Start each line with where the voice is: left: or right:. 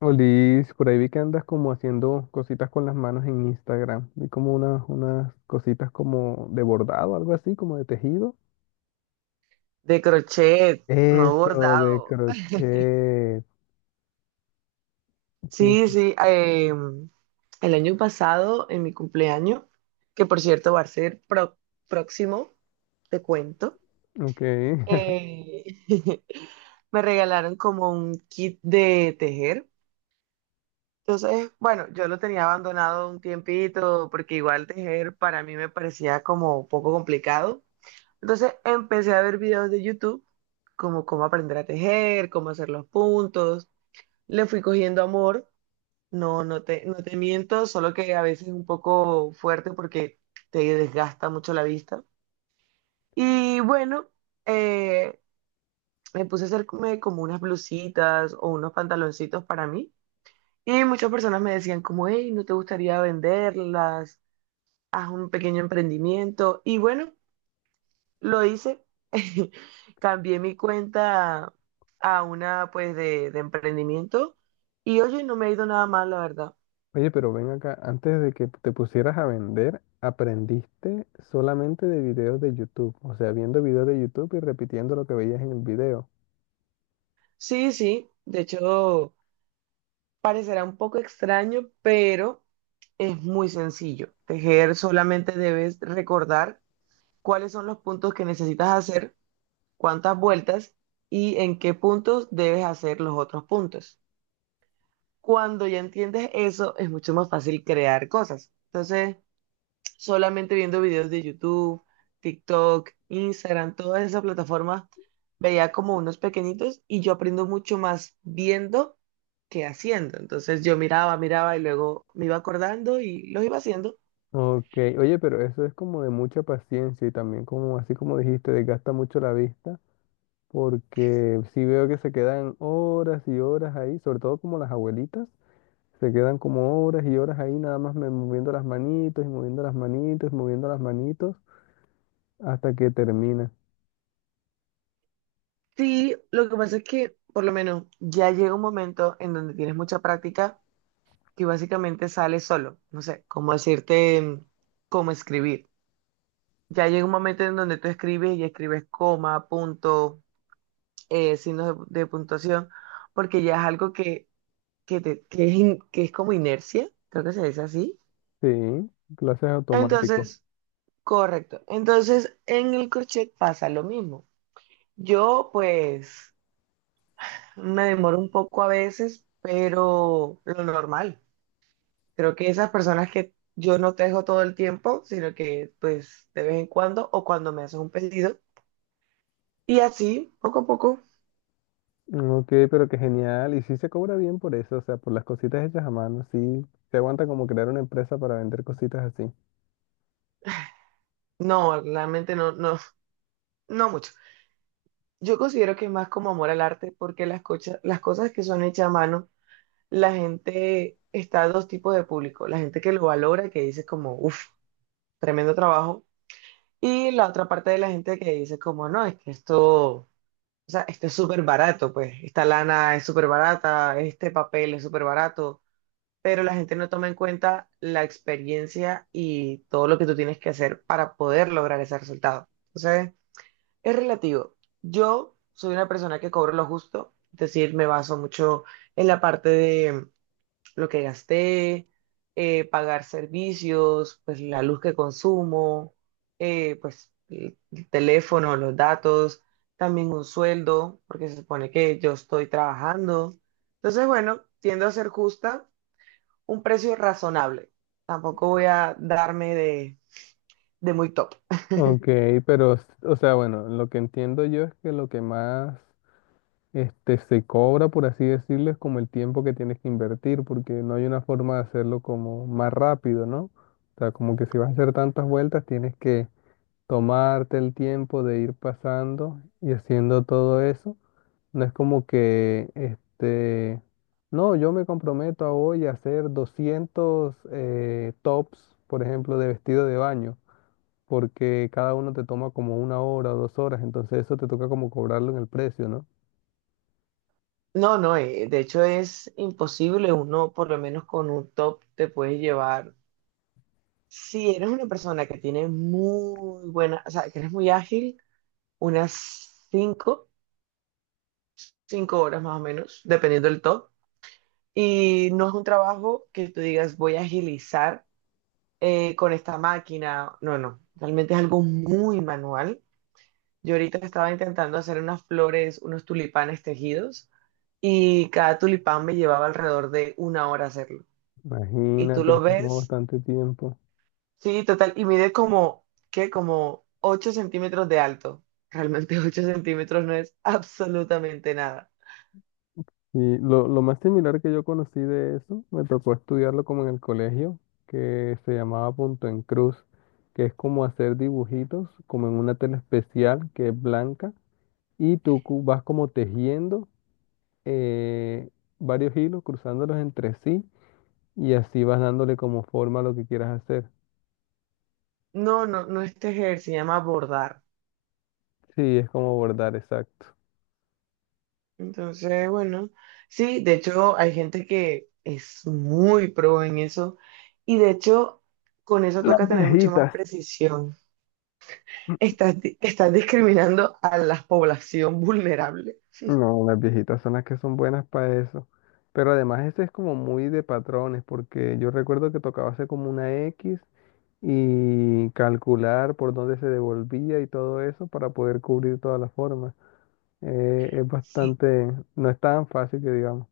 left: Olis, por ahí vi que andas como haciendo cositas con las manos en Instagram. Vi como unas cositas como de bordado, algo así, como de tejido.
right: De crochet, no
left: Eso, de
right: bordado.
left: crochet.
right: Sí,
left: Sí,
right: sí. El año pasado, en mi cumpleaños, que por cierto va a ser próximo, te cuento,
left: ok.
right: eh, me regalaron como un kit de tejer. Entonces, bueno, yo lo tenía abandonado un tiempito porque igual tejer para mí me parecía como un poco complicado. Entonces empecé a ver videos de YouTube como cómo aprender a tejer, cómo hacer los puntos. Le fui cogiendo amor. No, no te miento, solo que a veces es un poco fuerte porque te desgasta mucho la vista. Y bueno, eh, me puse a hacerme como unas blusitas o unos pantaloncitos para mí. Y muchas personas me decían como, hey, ¿no te gustaría venderlas? Haz un pequeño emprendimiento. Y bueno, lo hice. Cambié mi cuenta a una pues de emprendimiento. Y oye, no me ha ido nada mal, la verdad.
left: Oye, pero ven acá, antes de que te pusieras a vender, aprendiste solamente de videos de YouTube, o sea, viendo videos de YouTube y repitiendo lo que veías en el video.
right: Sí, sí, de hecho parecerá un poco extraño, pero es muy sencillo. Tejer solamente debes recordar cuáles son los puntos que necesitas hacer, cuántas vueltas y en qué puntos debes hacer los otros puntos. Cuando ya entiendes eso, es mucho más fácil crear cosas. Entonces, solamente viendo videos de YouTube, TikTok, Instagram, todas esas plataformas, veía como unos pequeñitos y yo aprendo mucho más viendo que haciendo. Entonces yo miraba, miraba y luego me iba acordando y los iba haciendo.
left: Ok, oye, pero eso es como de mucha paciencia y también como así como dijiste, desgasta mucho la vista. Porque si veo que se quedan horas y horas ahí, sobre todo como las abuelitas, se quedan como horas y horas ahí nada más moviendo las manitos y moviendo las manitos hasta que termina.
right: Sí, lo que pasa es que por lo menos ya llega un momento en donde tienes mucha práctica que básicamente sale solo. No sé, cómo decirte, cómo escribir. Ya llega un momento en donde tú escribes y escribes coma, punto, signos de puntuación, porque ya es algo que, te- que es in- que es como inercia, creo que se dice así.
left: Sí, clases automático.
right: Entonces, correcto. Entonces, en el crochet pasa lo mismo. Yo, pues, me demoro un poco a veces, pero lo normal. Creo que esas personas que yo no tejo todo el tiempo, sino que, pues, de vez en cuando o cuando me haces un pedido. Y así, poco a poco.
left: Ok, pero qué genial. Y sí se cobra bien por eso, o sea, por las cositas hechas a mano, sí. Se aguanta como crear una empresa para vender cositas así.
right: No, realmente no, no, no mucho. Yo considero que es más como amor al arte, porque las cosas que son hechas a mano, la gente está a dos tipos de público. La gente que lo valora, que dice como, uff, tremendo trabajo. Y la otra parte de la gente que dice como, no, es que esto, o sea, esto es súper barato, pues, esta lana es súper barata, este papel es súper barato. Pero la gente no toma en cuenta la experiencia y todo lo que tú tienes que hacer para poder lograr ese resultado. Es relativo. Yo soy una persona que cobro lo justo, es decir, me baso mucho en la parte de lo que gasté, pagar servicios, pues la luz que consumo, pues el teléfono, los datos, también un sueldo, porque se supone que yo estoy trabajando. Entonces, bueno, tiendo a ser justa, un precio razonable. Tampoco voy a darme de muy top.
left: Ok, pero, o sea, bueno, lo que entiendo yo es que lo que más, este, se cobra, por así decirlo, es como el tiempo que tienes que invertir, porque no hay una forma de hacerlo como más rápido, ¿no? O sea, como que si vas a hacer tantas vueltas, tienes que tomarte el tiempo de ir pasando y haciendo todo eso. No es como que, este, no, yo me comprometo a hoy a hacer 200 tops, por ejemplo, de vestido de baño, porque cada uno te toma como una hora o dos horas, entonces eso te toca como cobrarlo en el precio, ¿no?
right: No, no, de hecho es imposible. Uno, por lo menos con un top, te puedes llevar. Si eres una persona que tiene muy buena, o sea, que eres muy ágil, unas 5 horas más o menos, dependiendo del top. Y no es un trabajo que tú digas, voy a agilizar con esta máquina. No, no, realmente es algo muy manual. Yo ahorita estaba intentando hacer unas flores, unos tulipanes tejidos, y cada tulipán me llevaba alrededor de una hora hacerlo. Y tú
left: Imagínate,
right: lo
left: eso tomó
right: ves,
left: bastante tiempo.
right: sí, total, y mide como, ¿qué? Como 8 centímetros de alto. Realmente 8 centímetros no es absolutamente nada.
left: Y lo más similar que yo conocí de eso, me tocó estudiarlo como en el colegio, que se llamaba punto en cruz, que es como hacer dibujitos, como en una tela especial que es blanca, y tú vas como tejiendo eh, varios hilos, cruzándolos entre sí, y así vas dándole como forma a lo que quieras hacer.
right: No, no, no este tejer, se llama bordar.
left: Sí, es como bordar, exacto.
right: Entonces, bueno, sí, de hecho hay gente que es muy pro en eso y de hecho con eso
left: Las
right: toca tener mucho más
left: viejitas.
right: precisión. Estás, estás discriminando a la población vulnerable.
left: No, las viejitas son las que son buenas para eso. Pero además ese es como muy de patrones, porque yo recuerdo que tocaba hacer como una X y calcular por dónde se devolvía y todo eso para poder cubrir todas las formas. Es
right: Sí,
left: bastante, no es tan fácil que digamos.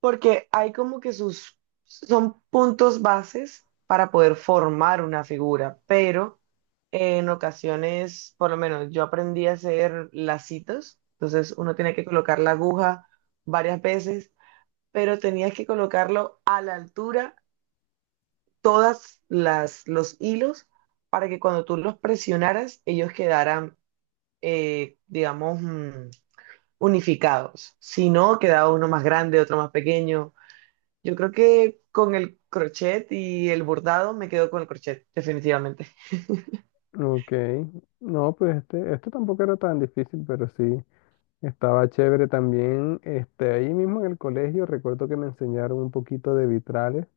right: porque hay como que sus, son puntos bases para poder formar una figura, pero en ocasiones, por lo menos yo aprendí a hacer lacitos, entonces uno tenía que colocar la aguja varias veces, pero tenías que colocarlo a la altura, todas las, los hilos, para que cuando tú los presionaras, ellos quedaran, digamos, unificados. Si no, quedaba uno más grande, otro más pequeño. Yo creo que con el crochet y el bordado me quedo con el crochet, definitivamente.
left: Ok, no, pues este tampoco era tan difícil, pero sí, estaba chévere también. Este, ahí mismo en el colegio recuerdo que me enseñaron un poquito de vitrales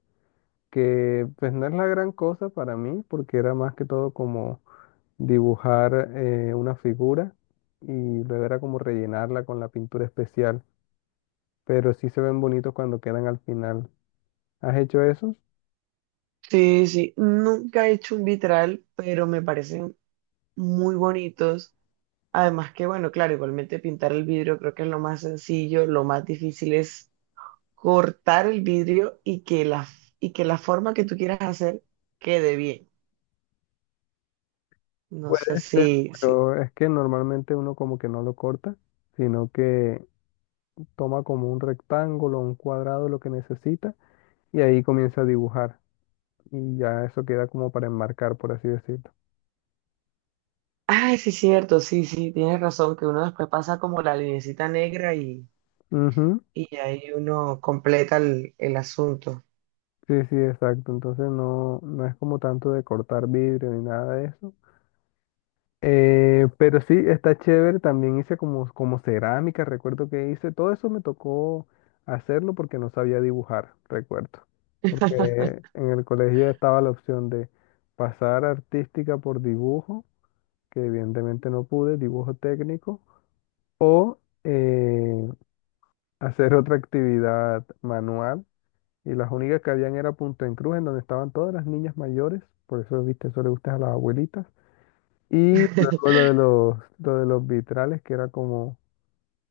left: que pues no es la gran cosa para mí, porque era más que todo como dibujar una figura y luego era como rellenarla con la pintura especial, pero sí se ven bonitos cuando quedan al final. ¿Has hecho eso?
right: Sí, sí, nunca he hecho un vitral, pero me parecen muy bonitos. Además que, bueno, claro, igualmente pintar el vidrio creo que es lo más sencillo, lo más difícil es cortar el vidrio y que la forma que tú quieras hacer quede bien. No
left: Puede
right: sé si,
left: ser,
right: si.
left: pero es que normalmente uno como que no lo corta, sino que toma como un rectángulo, un cuadrado, lo que necesita, y ahí comienza a dibujar. Y ya eso queda como para enmarcar, por así decirlo.
right: Ay, sí, cierto, sí, sí, tienes razón, que uno después pasa como la linecita negra
left: Ujú.
right: y ahí uno completa el asunto.
left: Sí, sí, exacto. Entonces no, no es como tanto de cortar vidrio ni nada de eso. Pero sí, está chévere. También hice como, como cerámica, recuerdo que hice. Todo eso me tocó hacerlo porque no sabía dibujar, recuerdo. Porque en el colegio estaba la opción de pasar artística por dibujo, que evidentemente no pude, dibujo técnico, o hacer otra actividad manual. Y las únicas que habían era Punta en Cruz, en donde estaban todas las niñas mayores, por eso, viste, eso le gusta a las abuelitas. Y luego lo de los vitrales, que era como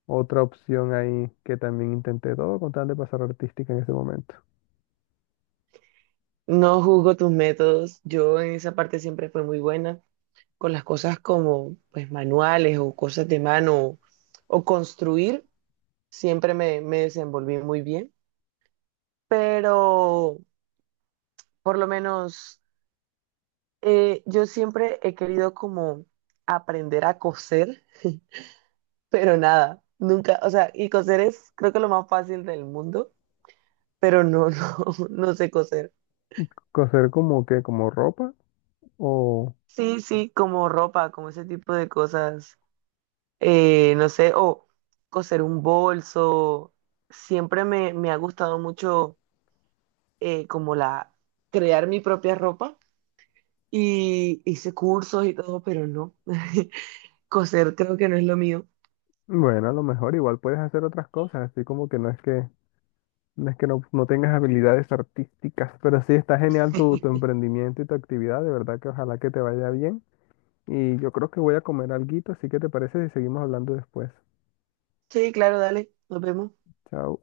left: otra opción ahí que también intenté todo con tal de pasar artística en ese momento.
right: No juzgo tus métodos, yo en esa parte siempre fui muy buena con las cosas como pues manuales o cosas de mano o construir, siempre me desenvolví muy bien, pero por lo menos yo siempre he querido como aprender a coser, pero nada, nunca, o sea, y coser es creo que lo más fácil del mundo, pero no, no, no sé coser.
left: Coser como que, como ropa, o
right: Sí, sí, como ropa, como ese tipo de cosas. No sé, o coser un bolso. Siempre me ha gustado mucho como la crear mi propia ropa y hice cursos y todo, pero no. Coser creo que no es lo mío.
left: bueno, a lo mejor igual puedes hacer otras cosas, así como que no es que no, no tengas habilidades artísticas, pero sí está genial tu emprendimiento y tu actividad, de verdad que ojalá que te vaya bien. Y yo creo que voy a comer alguito, así que ¿te parece si seguimos hablando después?
right: Sí, claro, dale, nos vemos.
left: Chao.